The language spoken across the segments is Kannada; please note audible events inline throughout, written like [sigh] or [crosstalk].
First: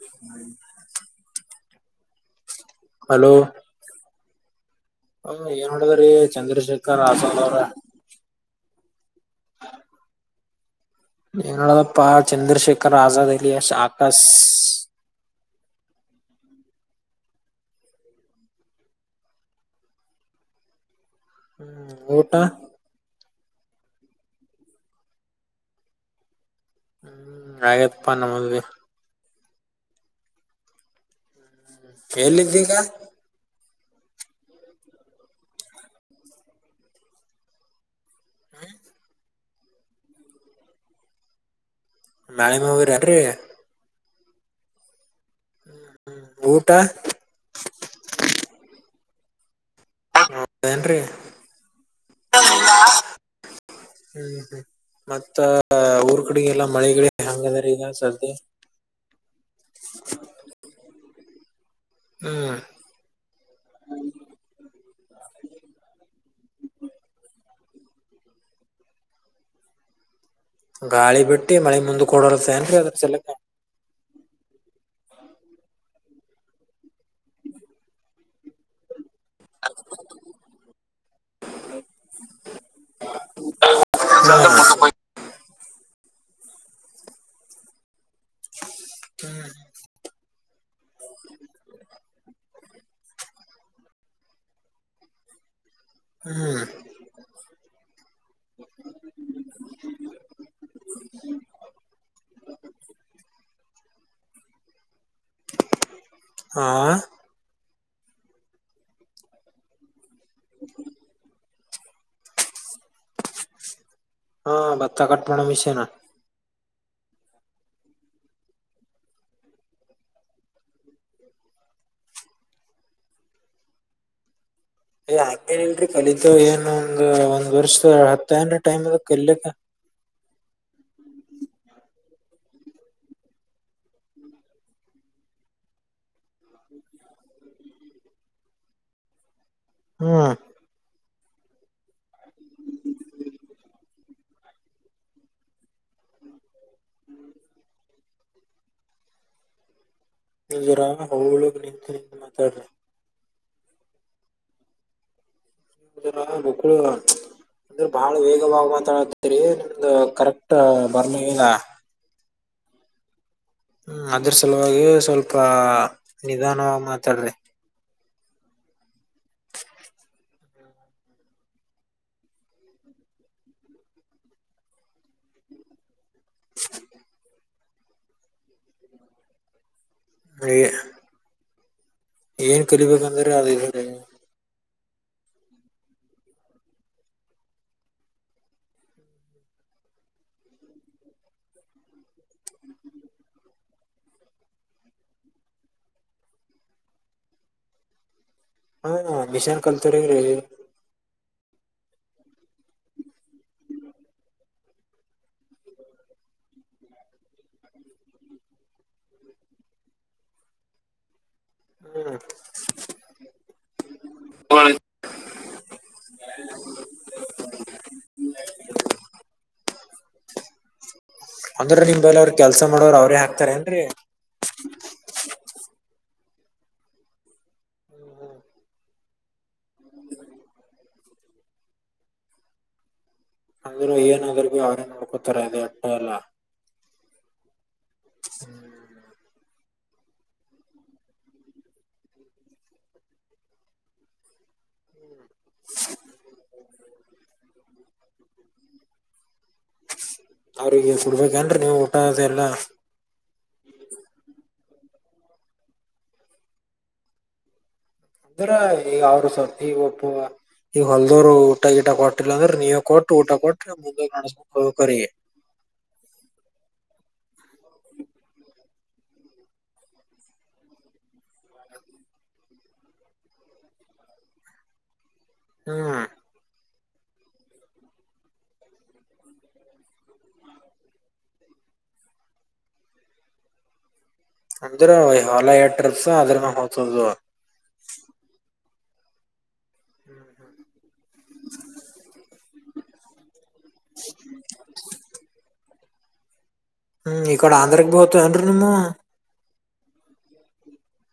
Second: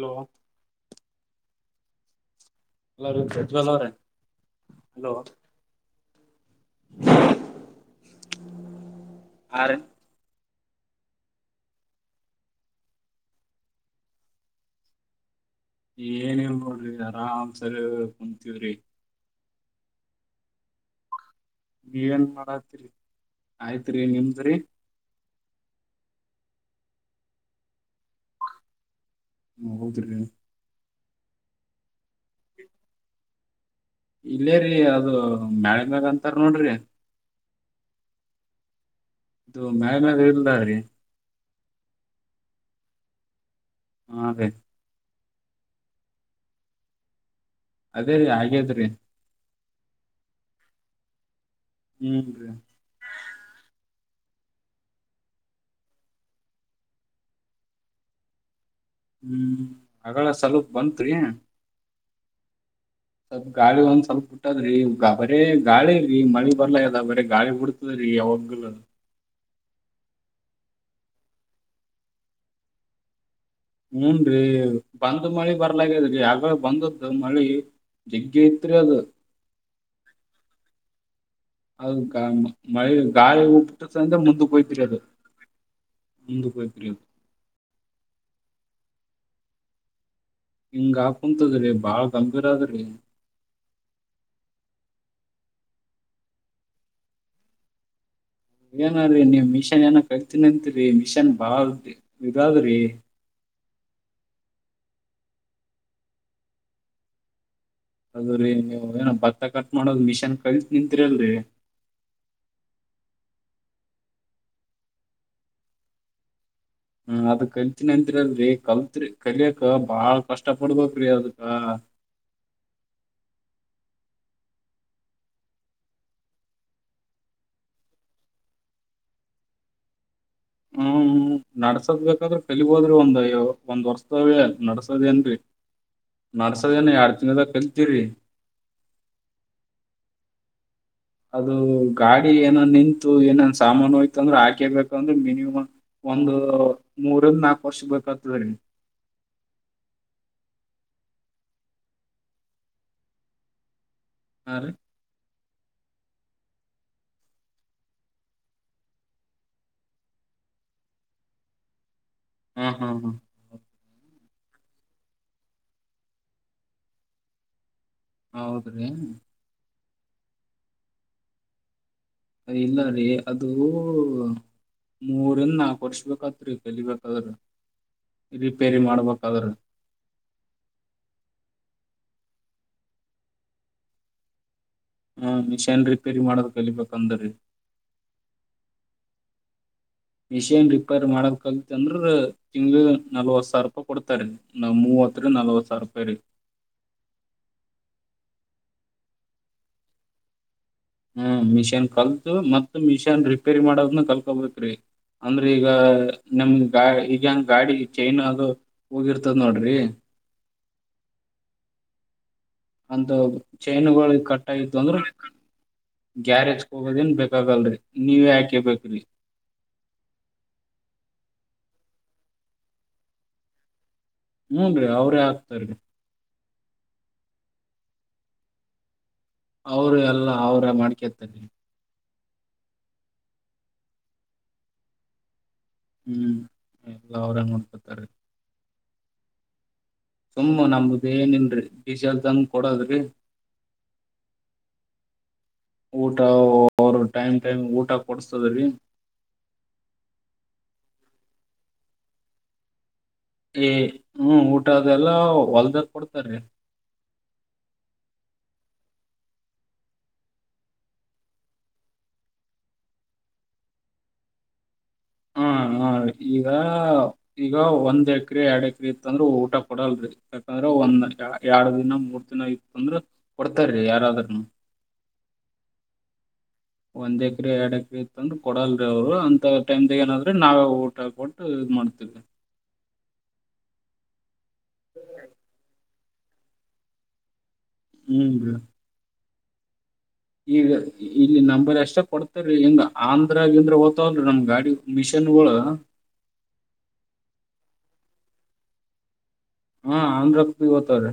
ಹಲೋ. ಹಲೋರಿ ಹಲೋ ಪ್ರಜ್ವಲ್ ಅವ್ರೆ - ಹ ಹೇಳುವ್ರಿ ಚಂದ್ರಶೇಖರ್ ಆಜಾದ್ ಅವ್ರ. ಆ.. ರಿ ಎನ್ ನಡದದಪ್ಪ ಚಂದ್ರಶೇಖರ್ ಆಜಾದ್ ಅಲಿಯಾಸ್ ಆಕಸ್ ಏನಿಲ್ಲ ನೋಡ್ರಿ ಆರಾಮ್ಸರ್ ಕುಂತವ್ರಿ ಹ್ಮ್ ನೀವೇನ್ ಊಟ ಮಾಡತಿರಿ? ಆಯ್ತ್ರಿ ನಿಮ್ದ್ರಿ. ಹ್ಮ್ ಆಗ್ಯದ ಪ್ಪ ನಮದ ಬಿ ಹೌದ್ರಿ.. ಎಲ್ಲಿದ್ದೀಗ? ಇಲ್ಲೇರಿ ಅದು ಮ್ಯಾಳಿಮ್ಯಾಲ ಅಂತಾರ ನೋಡ್ರಿ.. ಹ್ಮ ಇದು ಮ್ಯಾಳಿಮ್ಯಾಲ ಇಲ್ದ ರೀ ಮ್ಯಾಳಿ ಮ್ಯಾಲ ಹೋಗಿರಿ ಅನೃ ಹ.. ಗೆ ಊಟ? ಅದೇ ರೀ ಹಾಗೇದ್ರೀ. ಹದ ಏನ್ರಿ ಹ್ಮ್ ರ ಹ್ಮ್ ಹ್ಮ ಮತ್ತ ಊರ್ ಕಡೆಗೆ ಎಲ್ಲ ಮಳೆಗಳ ಹಂಗ ಅಂದ್ರ ಈಗ ಸದ ಹ್ಮ್ ಹಾಗಗಳ ಸ್ಲಪ ಬತ್ರಿ ಹ್ಮ್ ಸ್ವಲ್ಪ್ ಗಾಳಿ ಒಂದ್ ಸ್ವಲ್ಪ ಬಿಟ್ಟದ್ರಿ ಬರೇ ಗಾಳಿ ರೀ ಮಳಿ ಬರ್ಲಾ ಇದ ಬರ ಗಾಳಿ ಹುಡ್ ಸರಿ ಅವಾಗಲ್ಲ ಗಾಳಿ ಬಿಟ್ಟಿ ಮಳೆ ಮುಂದ ಕೊಡೋಲಸ ಏನ್ರಿ ಅದ್ರ ಚೆಲ್ಲಕ ಹೂನ್ೀ ಬಂದ್ ಮಳಿ ಬರ್ಲಾಗದ್ರಿ ಆ ಬಂದ್ದ ಮಳಿ ಜಜಗ್ಯ ಇತ್ರ ಅದು [inaudible] ಅೌದು ಗಾ ಮಳೆ ಗಾಯ ಉಟ್ಟಂದ ಮುಂದಕ್ಕೆ ಹಯ್ತೀರಿ ಅದು ಮುಂದುಪಯ್ ಪ್ರಿಯು ಹ್ಮ್ ಹಿಂಗಾ ಕುಂತದ್ರಿ ಬಾಳ ಗಂಭೀರ ಅದ್ರಿ ಹ್ಮ್ ಏನ್ರೀ ನೀವ್ ಮಿಷನ್ ಏನ ಕತೀನಂತರಿ ಮಿಷನ್ ಬಾಳ ಇದಾದ್ರಿ [inaudible] ಆಾ ಅದ್ರೀ ನೀವ ಏನ ಭತ್ತ ಕಟ್ ಮಾಡೋದು ಮಿಷನ್ ಕಳತ್ ನಿಂತೀರಿಲ್ರರಿ ಹಾ ಬತ್ತ ಕಟ್ ಮಾಡೋಣ ವಿಷಯನ ಹ್ಮ ಅದ ಕಲ್ತಿನಿ ಅಂತರಿಲ್ರರಿ ಕಲ್ತ್ರಿ ಕಲಿಯಕ್ ಬಾಳ ಕಷ್ಟ ಪಡ್ಬೇಕ್ರಿ ಅದಕ್ಕ [inaudible] ಏ ಹಂಗೇನ ಇಲ್ರರಿ ಕಲಿತು ಏನ್ ಒಂದ ಒಂದ್ ವರ್ಷದ ಹತ್ತ ಏನ್ ಟೈಮ್ ಅದ ಕಲಿಲಕ್ಕ [inaudible] ಹ್ಮ್ ನಡ್ಸದ್ ಬೇಕಾದ್ರೆ ಕಲಿ ಹೋದ್ರಿ ಒಂದ್ಯ್ಯ ಒಂದ್ ವರ್ಸದಾವೇ ಅ ನಡಸದೇ ಏನ್ರಿ ನಡ್ಸದೇಏನ ಎಡ್ ತಿಿನದ ಕಲ್ತರಿ ಹ್ಮ ಅದು ಗಾಡಿ ಏನನ್ ನಿಂತು ಏನೇನ್ ಸಾಮಾನುೋಯ್ತು ಅಂದ್ರೆ ಹಾಕಿರ್ಬೇಕ ಅಂದ್ರೆ ಮಿನಿಮಮ್ ಒಂದು ಮೂರಂದ ನಾಕು ವರ್ಷ ಬೇಕ್ತದೆ ನಿಜರಾಮ ಹಳೊಳಗೆ ನಿಂತು ನಿಂತು ಮಾತಾಡ್ರಿ ಆ ಗಕ್ಕಳ ಅಂದ್ರೆ ಬಾಳ ವೇಗವಾಗ ಮಾಂತಾತರಿ ನಿಮ್ದ ಕರೆಕ್ಟ್ ಬರ್ಮ ಇಿಲ್ಲ ಹ್ಮ ಹ್ಮ್ ಹ್ಮ ಹ್ಮ ಅದ್ರ ಸಲುವಾಗಿ ಸ್ವಲ್ಪ ನಿಧಾನವಗ್ ಮಾತಾಡ್ರಿ ಹೌದ್ರೀ [inaudible] ಇಲ್ಲ ರೀ ಅದು ಮೂರಂದ ನಾಲ್ಕು ವರ್ಷ ತ್ರಿ ಕಲಿಬೇಕಾದ್ರ ರಿಪೇರಿ ಮಾಡ್ಬೇಕಾದ್ರೆ ಎ ಏನ್ ಕಲಿಬೇಕಂದ್ರೆ [unintelligible] ಹ್ಮ ಮಿಷನ್ ರಿಪೇರಿ ಮಾಡೋದ್ ಕಲಿಬೇಕಂದ್ರೀ ಮಿಷೇನ್ ರಿಪೇರ್ ಮಾಡಕ್ ಕಲ್ತೆ ಅಂದ್ರ ತಿಂಗಳ್ಗೆ ನಲ್ವತ್ ಸಾವಿರ ರೂಪಾಯಿ ಕೊಡ್ತಾರೆ ನಮ್ ಊ ಮೂವತ್ತ ರಿಂದ ನಲ್ವತ್ತ ಸಾವಾರ್ ರೂಪೇ ರಿ ಹಾ ಮಿಷನ್ ಕಲ್ತರಿ ಲೆ ಹ್ಮ ಮಿಷನ್ ಕಲ್ತು ಮತ್ ಮಿಷನ್ ರಿಪೇರಿ ಮಾಡದ್ನ ಕಲ್ಕೋಬೇಕ್ರೀ ಅಂದ್ರ ಈಗ ನಮ ಗಾ ಈಗಂಗ ಗಾಡಿ ಚೈನ್ ಅದು ಹೋಗಿರ್ತದ ನೋಡ್ರಿ [inaudible] ಹ್ಮ್ ಅಂತು ಚೈನುಗಳು ಕಟ್ ಆಯಿತ್ತು ಅಂದ್ರೆ ಗ್ಯಾರೇಜ್ಗೆ ಹೋಗೋದೆನ್ ಬೇಕಾಗಲ್ರರಿ ನೀವೇ ಹಾಕೇ ಬೇಕ್ರಿ [inaudible] ಅಂದ್ರ ನಿಮ್ದೇಲ್ಲ ಅವ್ರರು ಕೆಲ್ಸ ಮಾಡೋರು ಅವ್ರೇ ಹಾಕ್ತಾರ ಏನ್ರರಿ ಹೂನ್ರಿ ಅವ್ರೇ ಹಾಕ್ತಾರಿ. ಹೌರಿ ಎಲ್ಲ ಅವ್ರ ಮಾಡ್ಕೇರ್ತಾರೆ ಹಂಗಾರೆ ಏನಾದ್ [unintelligible] ಅವ್ರ ನಡ್ಕೋತಾರೆ ಹ್ಮ್ ಎಲ್ಲ ಅವ್ರೆ ನೋಡ್ತ ಸುಮ್ಮ ನಮ್ದ ಏನನ್ರರಿ ಡೀಸೆಲ್ದಂಗ ಕೊಡದ್ರಿ ಊಟ ಅವರು ಟೈಮ್ ಟೈಮ್ ಊಟ ಕೊಡ್ಸ್ದ್ರಿ ಅವ್ರಿಗೆ ಕೊಡ್ಬೇಕೇನ್ ಕೆಂಡ್ರಿ ನೀವು ಊಟದೆಲ್ಲ ಏ ಹ್ಮ್ ಊಟ ಅದೆಲ್ಲ ಹೊಲ್ದಾಗ ಕೊಡ್ತಾರೀ ಅಂದ್ರ ಈಗ ಅವ್ರ ಸರ್ತಿ ಈಗ್ ಒಪ್ಪುವ ಈಗ ಹೊಲ್ದವ್ರು ಊಟ ಗೀಟ ಕೊಟ್ಟಿಲ್ಲ ಅಂದ್ರೆ ನೀವ ಕೊಟ್ಟು ಊಟ ಕೊಟ್ಟ್ರೆ ಮುಂದೆ ನಡಸ್ಬೆಕ್ ಹ್ಮ್ ಹ್ಮ್ ಈಗ ಈಗ ಒಂದ್ ಎಕರೆ ಎರಡ್ ಎಕ್ ಇತ್ ಅಂದ್ರ ಊಟ ಕೊಡಲ್ರಿ ಯಾಕಂದ್ರ ಒಂದ್ ಎರಡ್ ದಿನ ಮೂರ್ ದಿನ ಇತ್ತ ಅಂದ್ರ ಕೊಡ್ತಾರೀ ಯಾರಾದರನು ಹ್ಮ್ ಒಂದ್ ಎಕ್ರೆ ಎರಡ್ ಎಕ್ರೆ ಇತಂದ್ರ ಕೊಡಲ್ರಿ ಅವ್ರು ಅಂತ ಟೈಮದಾಗ್ ಏನಾದ್ರೆ ನಾವೇ ಊಟ ಕೊಟ್ಟು ಮಾಡ್ತಿಲ್ಲ ಅಂದ್ರೆ ಹೊಲ ಎಡ್ ಟ್ರಿಪ್ಸ ಅದ್ರನ ಹೋಗ್ತದು ಹ್ಮ್ದ ಈಗ ಇಲ್ಲಿ ನಂಬರ್ ಅಷ್ಟ ಕೊಡ್ತಾ [unintelligible] ಅ ಅಂದ್ರಗ್ ಇದ್ರೆ ನಮ್ ಗಾಡಿ ಮಿಷಿನ್ಗಳು ಹ್ಮ್ ಇಕಡ ಆಂಧ್ರಕ ಬೋತ ಅನ್ರು ನಿಮ್ಮವು ಹಾ ಆಂಧ್ರಕ್ ಓತಾವ್ರೆ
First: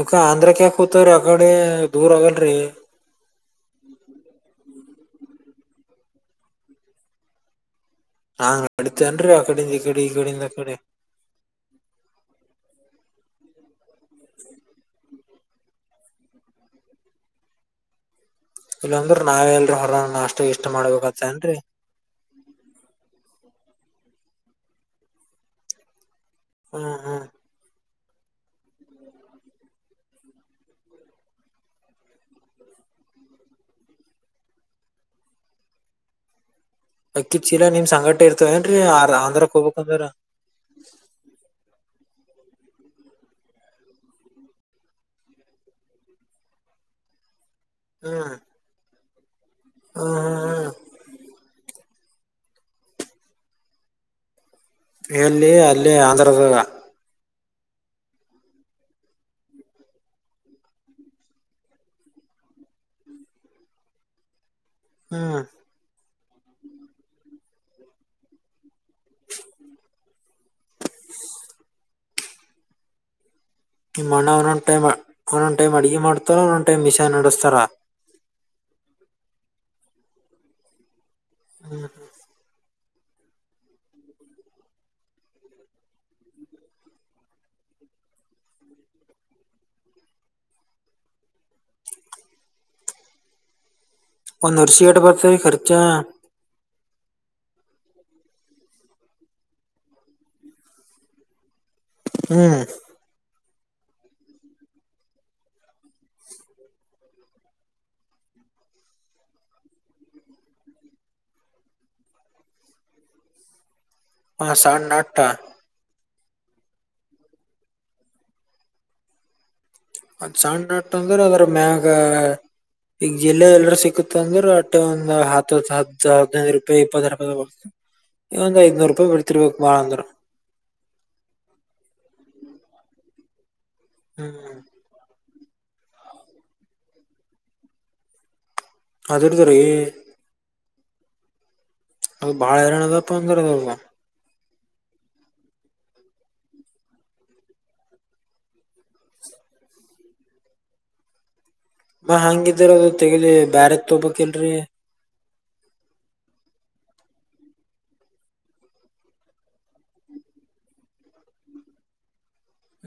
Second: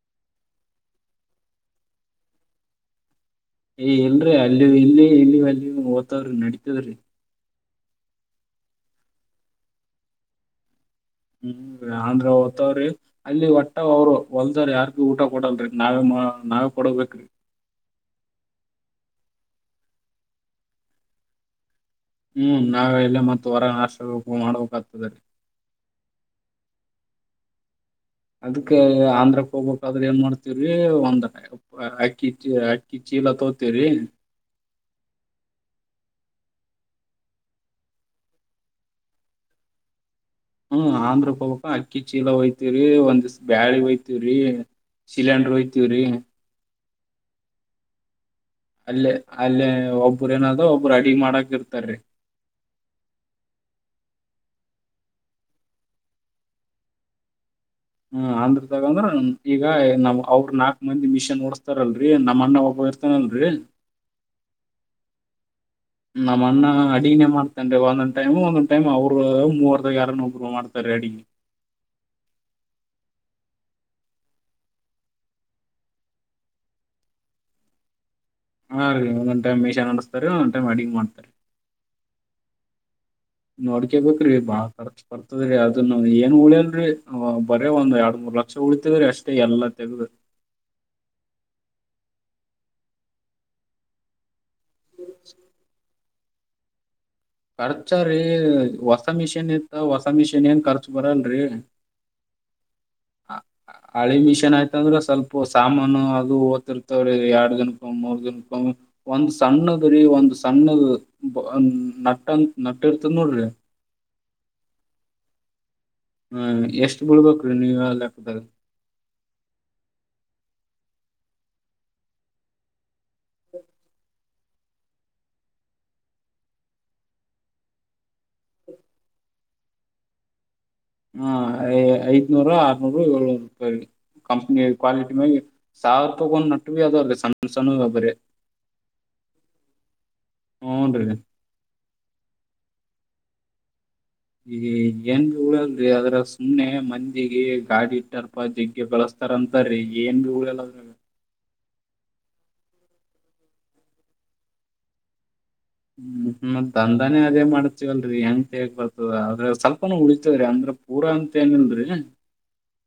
ಅಕ ಆಂಧ್ರ ಯಾಕ್ ಹೋತ್ರೀ ಆಗಡೆ ದೂರ ಹೊಗಲ್ರಿ ಏ ಇಲ್ರರಿ ಅಲ್ಲಿ ಇಲ್ಲಿ ಇಲ್ಲಿ ಅಲ್ಲಿ ಓ್ತವ್ರಿ ನಡಿತದ್ರಿ ಅಂ ನಡಿತೇನ್ರರಿ ಆ ಕಡಿಂದ ಈ ಕಡೆ ಈ ಕಡಿಂದ ಆ ಕಡೆ ಹ್ಮ್ ಅಂದ್ರ ಓದ್ತವ್ರಿ ಅಲ್ಲಿ ಒಟ್ಟ ಅವರು ಹೊಲ್ದರ್ ಯಾರ್ಗು ಊಟ ಕೊಡಲ್ರಿ ನಾವೇ ನಾವೇ ಕೊಡಬೇಕ್ರಿ ಇಲ್ಲಾಂದ್ರೆ ನಾವ ಎಲ್ರ ಹೊರ ನಾಷ್ಟ ಗಿಷ್ಟ ಮಾಡ್ಬೇಕತ್ತೇ ಏನ್ರರಿ ಹ್ಮ್ ನಾವೆ ಎಲ್ಲ ಮತ್ತ ಹೊರಗ ನಾಷ್ಟ ಮಾಡ್ಬೇಕಾಗ್ತದೆ ಹ್ಮ ಹಾ ಅದಕ್ ಆಂಧ್ರಕ್ಕೆ ಹೋಗ್ಬೇಕಾದ್ರೆ ಏನ್ ಮಾಡ್ತವ್ರಿ ಒಂದ ಅಕ್ಕಿಚ್ಚಿ ಅಕ್ಕಿಚ್ಚಿ ಚೀಲ ತೋಕೊತೀವಿ ರಿ ಅಕ್ಕಿತ್ ಚೀಲಾ ನಿಮ್ ಸಂಗಟೆ ಇರ್ತವ ಏನ್ರೀ ಆ ಆಂಧ್ರಕ್ ಹೋಗಬೇಕಂದ್ರ ಹ್ಮ್ ಆಂದ್ರ ಹೋಗ್ಬೇಕಂದ್ರ ಅಕ್ಕಿ ಅಕ್ಕಿ ಚೀಲ ಹೊಯ್ತೀವಿ ಒಂದ್ಸ್ ಬ್ಯಾಳಿ ಹೊಯ್ತವ್ರಿ ಸಿಲೆಂಡ್ರ್ ಹಯ್ತವ್ರಿ ಹ್ಮ್ ಅಲ್ಲೇ ಅಲ್ಲೇ ಹಾ ಒಬ್ಬರು ಹಾ ಏನಾದ್ ಒಬ್ಬರು ಅಡಿಗ ಮಾಡಕ ಇರ್ತಾರಿ. ಎಲ್ಲಿ ಅಲ್ಲಿ ಆಂಧ್ರದಗ ಹ್ಮ ಅಂದ್ರದಾಗಂದ್ರ ಈಗ ನಾವ್ ಅವ್ರ ನಾಕ್ ಮಂದಿ ಮಿಷನ್ ಓಡಸ್ತಾರಲ್ರರಿ ನಮ್ಮ್ ಅಣ್ಣ ಒಬ್ಬ ಬರ್ತಾನಲ್ಲ ರೀ ಹ್ಮ ನಮ್ಮ ಅಣ್ಣ ಅಡಿಗಿನೆ ಮಾಡ್ತಾನನ್ ಒಂದೊಂದ್ ಟೈಮ ಒಂದ್ ಟೈಮ್ ಅವ್ರು ಮೂವರ್ದಾಗ ಯಾರನ್ನ ಒಬ್ರು ಮಾಡ್ತಾರೆ. ಅಡಿಗಿ ನಿಮ್ಮ ಅಣ್ಣ ಒಂದೊಂದ್ ಟೈಮ್ ಒಂದೊಂದು ಟೈಮ್ ಅಡಗೆ ಮಾಡ್ತಾರ ಒಂದೊಂದ್ ಟೈಮ್ ಮಿಷನ್ ನಡೆಸ್ತಾರ. ಹಾ ರೀ ಒಂದೊಂದು ಟೈಮ್ ಮಿಷನ್ ನಡೆಸ್ತಾರ್ರಿ ಒಂದು ಟೈಮ್ ಅಡಿಗೆ ಮಾಡ್ತಾರೆ [inaudible] ನೋಡ್ಕೇಬೇಕ್ರಿ ಬಾಳ ಖರ್ಚ್ ಬರ್ತದ್ರೀ ಅದನ್ನ ಏನ್ ಉಳಿಯಲ್ರರಿ ಬರೇ ಒಂದ್ ಎರಡ್ ಮೂರ್ ಲಕ್ಷ ಉಳಿತದ್ರಿ ಅಷ್ಟೇ ಎಲ್ಲ ತೆಗೆದು ಒಂದು ವರ್ಷಕ್ಕೆ ಏಟ ಬರ್ತಾ ಇದ್ರಿ ಕರ್ಚ ಖರ್ಚು ರೀ ಹೊಸ ಮಿಷಿನ್ ಇತ್ತ ಹೊಸ ಮಿಷಿನ್ ಏನ್ ಖರ್ಚು ಬರಲ್ರಿ ಹ್ಮ್ ಹ ಹಳಿ ಮಿಷನ್ ಆಯ್ತ ಅಂದ್ರೆ ಸ್ವಲ್ಪ ಸಾಮಾನು ಅದು ಓದತಿರ್ತವ್ರೀ ಎರಡು ದಿನಕೊಮ್ಮೆ ಮೂರ್ ದಿನಕ್ಕೊಮ್ಮೆ ಒಂದ್ ಸಣ್ಣದ್ರಿ ಒಂದ್ ಸಣ್ಣದ ನಟ್ಟಂತ ನಟ್ಟ ಇರ್ತದ ನೋಡ್ರಿ ಹಾ ಸಣ್ಣ ನಟ್ಟ ಹ್ಮ ಎಷ್ಟ್ ಬಿಳ್ಬೇಕ್ರೀ ನೀವ ಹೇಳ್ ಲೆಕ್ಕದಗ ಅ ಅದು ಸಣ್ಣ ನಟ್ಟಂದ್ರ ಅದರ ಮ್ಯಾಗ ಈಗ ಜಿಲ್ಲೆ ಎಲ್ರ ಸಿಕ್ತ್ ಅಂದ್ರ ಅಟ್ಟೆ ಒಂದ್ ಹತ್ತ ಹತ್ತು ಹದನೈದು ರೂಪಾಯಿ ಇಪ್ಪತ್ತು ರೂಪಾಯಿದಾಗ ಈ ಒಂದ್ ಐದ್ನೂರು ರೂಪಾಯಿ ಬಿಡ್ತಿರ್ಬೇಕು ಬಾಳ ಅಂದ್ರ ಹಾ ಐದನೂರು ಆರನೂರ್ ಏಳ್ನೂರು ರೂಪಾಯಿ ಹ್ಮ್ ಕಂಪ್ನಿ ಕ್ವಾಲಿಟಿ ಮ್ಯಾಗ್ ಇರತ್ತ ಸಾವಿರ ರೂಪಾಯಿ ಕೊಂದ ನಟ್ಟರಿ ಅದಾವ್ ಸಣ್ಣ ಸಣ್ಣದವ ಬರೇ ಅದುಡ್ತಾರೆ ಹೂನ್ ರೀ ಅದು ಬಾಳ ಹೈರಾಣ ಅದಪ್ಪ ಅಂದ್ರ ಅದ ಈ ಯಂಗ್ ಉಳ ಅದ್ರ ಸುಮ್ನೆ ಮಂದಿಗೆ ಗಾಡಿ ಇಟ್ಟಾರಪ ಜಗ್ಗೆ ಗಳಸ್ತಾರ ಅಂತ ರೀ ಏನ್ ಬಿಳಲ್ಲದ್ರಾಗ ಮ ಹಂಗಿದ್ದೀರ ಅದು ತೆಗದಿ ಬ್ಯಾರದ ತೊಬಕ್ಲ್ರರಿ ಹ್ಮ್ ಮತ್ತ್ ದಂದಾನೇ ಅದೇ ಮಾಡ್ತವಲ್ರಿ ಹೆಂಗ ತೇಗಕ್ಬರ್ತದ ಆದ್ರೆ ಸ್ವಲ್ಪನ ಉಳಿತೇದ ರೀ ಅಂದ್ರ ಪೂರಾ ಅಂತ ಏನಿಲ್ರಿ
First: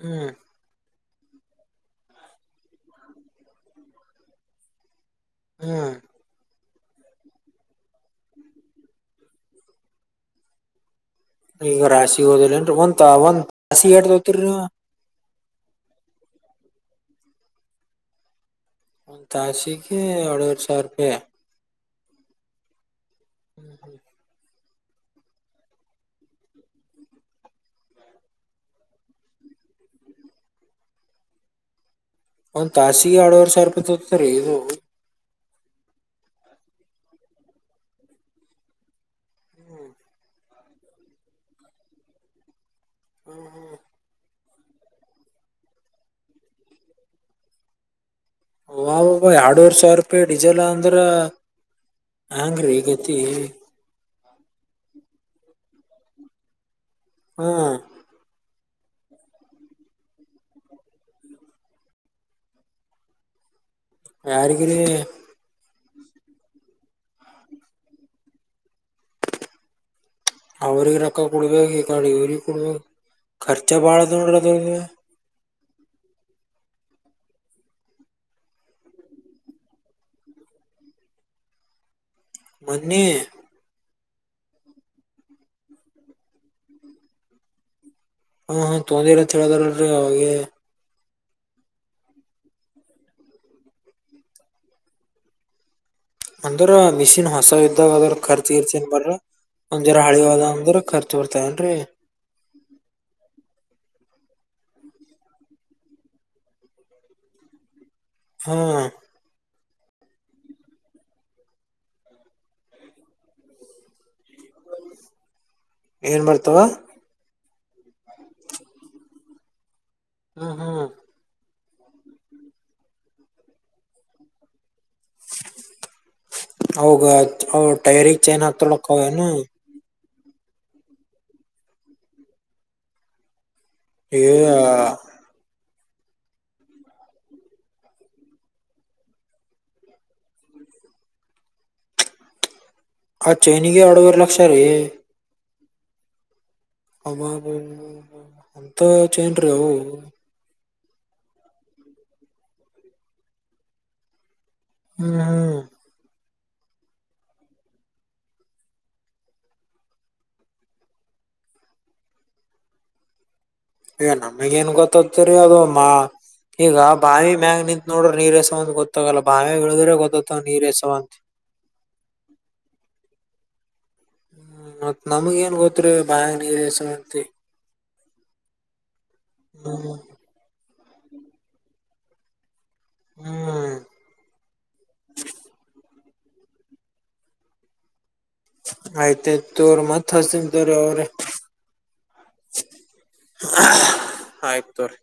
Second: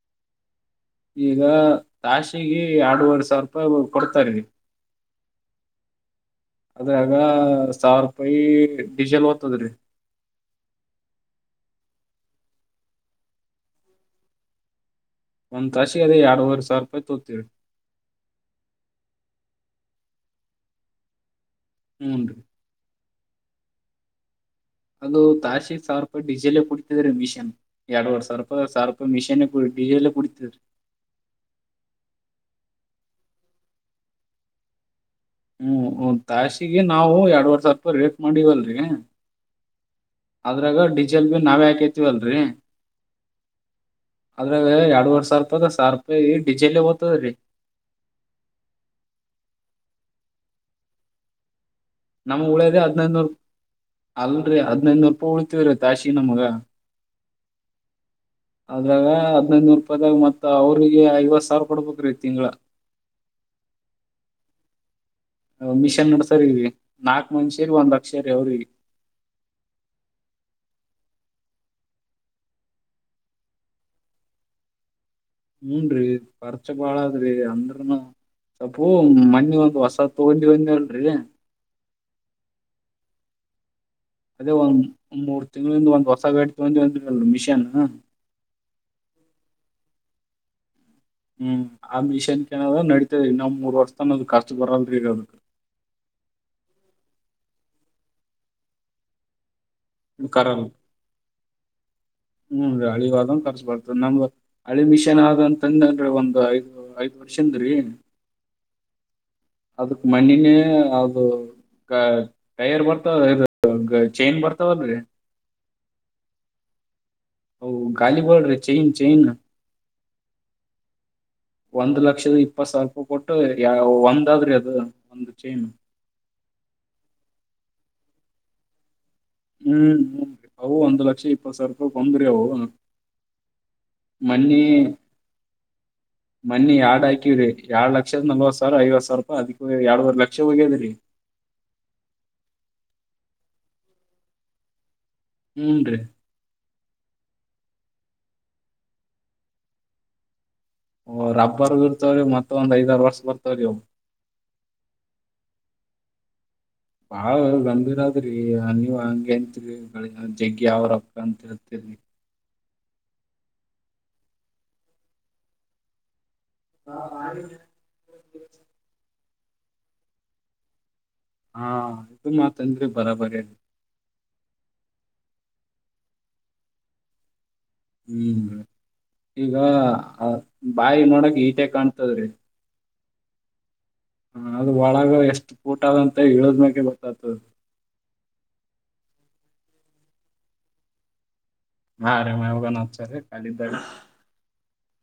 ಹ್ಮ್ ಈಗ ರಾಶಿಗೆ ಎರಡು ವರೆ ಸಾವಿರ ರೂಪಾಯಿ ಕೊಡ್ತಾರಿ ಹ್ಮ್ ಅದ್ರಾಗ ಸಾವಿರ ರೂಪಾಯಿ ಡೀಸೆಲ್ ಹೋತದರಿ ಈಗ ರಾಶಿ ಹೋದಿಲ್ಲನ್ರಿ ಒಂದ ಒಂದ್ ರಾಶಿ ಎಟ್ ತಗೋಂತಿರಿ ನೀವ ಒಂದ್ ತಾಸಿಗೆ ರೀ ಎರಡು ವರೆ ಸಾವಿರ ರೂಪಾಯಿ ತಗೋಂತಿವಿ ರೀ ಒಂದ ತಾಸಿಗೆ ಎರಡು ವರೆ ಸಾವಿರ ರೂಪಾಯಿ ಹೂನ್ ರೀ ಹ್ಮ್ ಹ್ಮ್ ಅದು ತಾಸಿ ಸಾವಿರ ರೂಪಾಯಿ ಡಿಸೆಲೆೇ ಕುಡಿತಿದ್ರೀ ಮಿಷನ್ ಎಡವರೆ ಸಾವಿರ ರೂಪಾಯಿ ಸಾವಿರ್ ರೂಪಾಯಿ ಮಿಷನ್ ಡಿಸೇಲ್ ಕುಡಿತದ ಒಂದ್ ತಾಸಿಗೆ ಎಡವರೆ ಸಾವಿರ ರೂಪಾಯಿ ತಗೋಂತಾತಿ ರೀ ಇದು ಹ್ಮ್ ಒಂದ್ ತಾಸಿಗೆ ನಾವು ಎರಡುವರೆ ಸಾವಿರ ರೂಪಾಯಿ ರೇಟ್ ಮಾಡಿವಲ್ರಿ ಅದ್ರಾಗ ಡೀಜೆಲ್ ಬಿ ನಾವೇ ಹಾಕೈತಿವ ಅಲ್ರಿ ಹ್ಮ ಹ್ಮ ಆದದ್ರಾಗ ಎರಡ್ೂವರ್ ಸಾವಿರ ರೂಪಾಯಿ ಅದ ಸಾವಿರ ರೂಪಾಯಿ ಡಜೆಲ್ ದ್ತದ್ರಿ ಹ ಎರಡ್ನೂರು ಸಾವಿರ ರೂಪಾಯಿ ಡೀಿಸೆಲ್ ಅಂದ್ರ ನಮ್ಮ್ ಹ್ಯಾಂಗ್ರಿ ಉಳದ ಗತಿ ಹದಿನೈನೂರು ಅಲ್ರರಿ ಹದ್ಿನೈನೂರು ರೂಪಾಯಿ ಉಳಳ್ತಿೀವ್ರೀ ತಾಶಿ ನಮಗ ಹ್ಮ ಅದ್ರಾಗ ಹದ್ನೈದನೂರು ರೂಪಾಯಿದಾಗ ಮತ್ತತ್ ಅವ್ರಿಗೆ ಐವತ್ ಸಾವಿರ ಕೊಡ್ಬೇಕ್ರೀ ತಿಂಗಗಳ [inaudible] ಯಾರಗ ಮಿಷನ್ ನಡ್ಸರಿ ನಾಕ್ ಮಂದಷೇರಿ ಒಂದ್ ಲಕ್ಷೇರಿ ಅವ್ರಿಗೆ ಅವ್ರಿಗೆ ರೊಕ್ಕ ಕೊಡ್ಬೇಕೇು ಈ ಕ ಇವ್ರಿಗೆ ಕೊಡ್ಬೇಕ ಖರ್ಚ ಬಾಳ ನೋಡ್ರ ಅದ ಹೂನ್ ರೀ ಪರಚ ಬಾಳಾದ ರೀ ಅಂದ್ರಮ ಸ್ವಲ್ಪ ಮಣಿ ಒಂದ ಹೊಸ ತಗೊಂಡಿ ಒಂದ ಹೇಳ್ರರಿ ಮನ್ನ ಅದೇ ಒಂದ್್ ಮೂರು ತಿಂಗಳಿಂದ ಒಂದ್ ಹೊಸ ಗೇಡ್ ತಗೊಂಡಿ ಒಂದಲ್ ಮಿಷನ್ ಹ್ಮ ಹ್ಮ ತೊಂದಿ ಇಲ್ಲ ಚಳದಾರಲ್ರಿ ಅವೆ ಹ್ಮ್ ಆ ಮಿಷನ್ ಏನ ನಡಿತತದ ಇ ನಾವ್ ಮೂರ್ ವರ್ಷ ತಾನ ಅದ ಕಷ್ಟ ಬರಲ್ರಿ ಇರದಕ್ [inaudible] ಅಂದ್ರ ಮಿಷಿನ್ ಹೊಸ ಇದ್ದಾಗ ಅದ್ರ ಖರ್ಚ ಇರ್ತನ್ ಬರ್ರ ಒಂದಜರ ಹಳಿ ಹದ ಕರಲ್ ಅಂದ್ರೆ ಖರ್ಚು ಬರ್ತಾನ್ರರಿ ಹ್ಮ್ ರಳಿ ವಾದ ಬರ್ತ ನಮ್ ಅಳಮಿಷನ್ ಆದಂತಂದ ಅಂದ್ರೆ ಒಂದ್ ಐದ್ ಐದ್ ವರ್ಷ ಅಂದ್ರೆ ಹ್ಮ್ ಅದಕ್ ಮಣಿನೇ ಅದು ಟೈರ್ ಬರ್ತಾ ಚೈನ್ ಬರ್ತಾವಲ್ರಿ ಏನ್ ಬರ್ತಾವ ಹೌ ಗಾಾಲಿಬ್ರ ಚೈನ್ ಚೈನ್ ಹ್ಮ್ ಹ್ಮ್ ಒಂದ್ ಲಕ್ಷದ ಇಪ್ಪತ್ ಸಾವಿರ ರೂಪಾಯಿ ಕೊಟ್ಟು ಯಾವ ಒಂದ ಆದ್ರಿ ಅದು ಹೌೋಗ ಟಯರಿ ಚೇಂಜ್ ಆಗ್ತೊಳಕ್ಕನ ಹ್ಮ್ ಅವು ಒಂದಂದು ಲಕ್ಷ ಇಪ್ಪತ್ ಸಾವಿರ ರೂಪಾಯ್ ಕೊಂದ್ರಿ ಅವು ಮನ್ನಿ [inaudible] ಮನ್ನಿ ಎರಡ್ ಹಾಕಿವವ್ರಿ ಎರಡ್ ಲಕ್ಷದ ನಲ್ವತ್ ಸಾವಿರ ಐವತ್ ಸಾವಿರ ರೂಪ ಅಿಕ್ಕ ಎರಡ್ುವವರ್ ಲಕ್ಷ ಹೋಗ್ಯದ್ರಿ [inaudible] ಅ ಚೆ ಇನಿಗೆ ಎರಡುವರೆ ಲಕ್ಷ ರೀ ಮೂಂದು ಅ ಅಂತ ಚನ್ ರೀವು ಓ ರಬ್ಬರ್ ಇರ್ತವ್ರೀ ಮತ್ತೊಂದ್ ಐದಾರು ವರ್ಷ ಬರ್ತವ್ರಿ ಅವ ಹ್ಮ್ ಹ್ಮ್ ಬಾಳ ಗಂಭೀರ ಅ ಆದ್ರಿ ನೀವ್ ಹಂಗಗೆತ್ರಿ ಜಗ್ಗಿ ಯಾವ್ರಕ್ಕ ಅಂತ ಹೇಳ್ತೇರಿ [inaudible] ಯ ನಮಗ ಏನ್ ಗೊತ್ತತ್ತರಿ ಅದುಮ್ಮ ಈಗ ಬಾವಿ ಮ್ಯಾಗ ನಿಂತತ್ ನೋಡ್ರೆ ನೀರ್ಸವ ಅಂತ ಗೊತ್ತಾಗಲ್ಲ ಬಾವಿ ಇಳಿದ್ರೆ ಗೊತ್ತವ ನೀರ್ ಎಸವ ಅಂತ ಹಾ ಇದು ಮಾತಂದ್ರೆ ಬರಾಬರಿ ಹ್ಮ್ ಮತ್ ನಮಗ ಏನ್ ಗೊತ್ರರಿ ಬಾ ನೀರ್ಸಂತಿ ಹ್ಮ್ ಈಗ ಹ್ಮ್ ಬಾಯಿ ನೋಡಕ್ ಹೀಟೆ ಕಾಣ್ತದ್ರಿ ಹ್ಮ್ ಹ ಅದು ಒಳಗ ಎಷ್ಟು ಕೂಟ ಅದಂತ ಹೇಳಳದ್್ಮ್ಯಕೆ ಗೊತ್ತತ ಆಯ್ತ ತೋರ್ ಮತ್ ಹಸತಾರೆ ಅವರೇ ಹಾ ಅ ರೇ ಮವುೋಗಾನ ಅತ ರ ಕಖಾಲಿ್ದ ಆಯ್ತ್ ತೋರಿ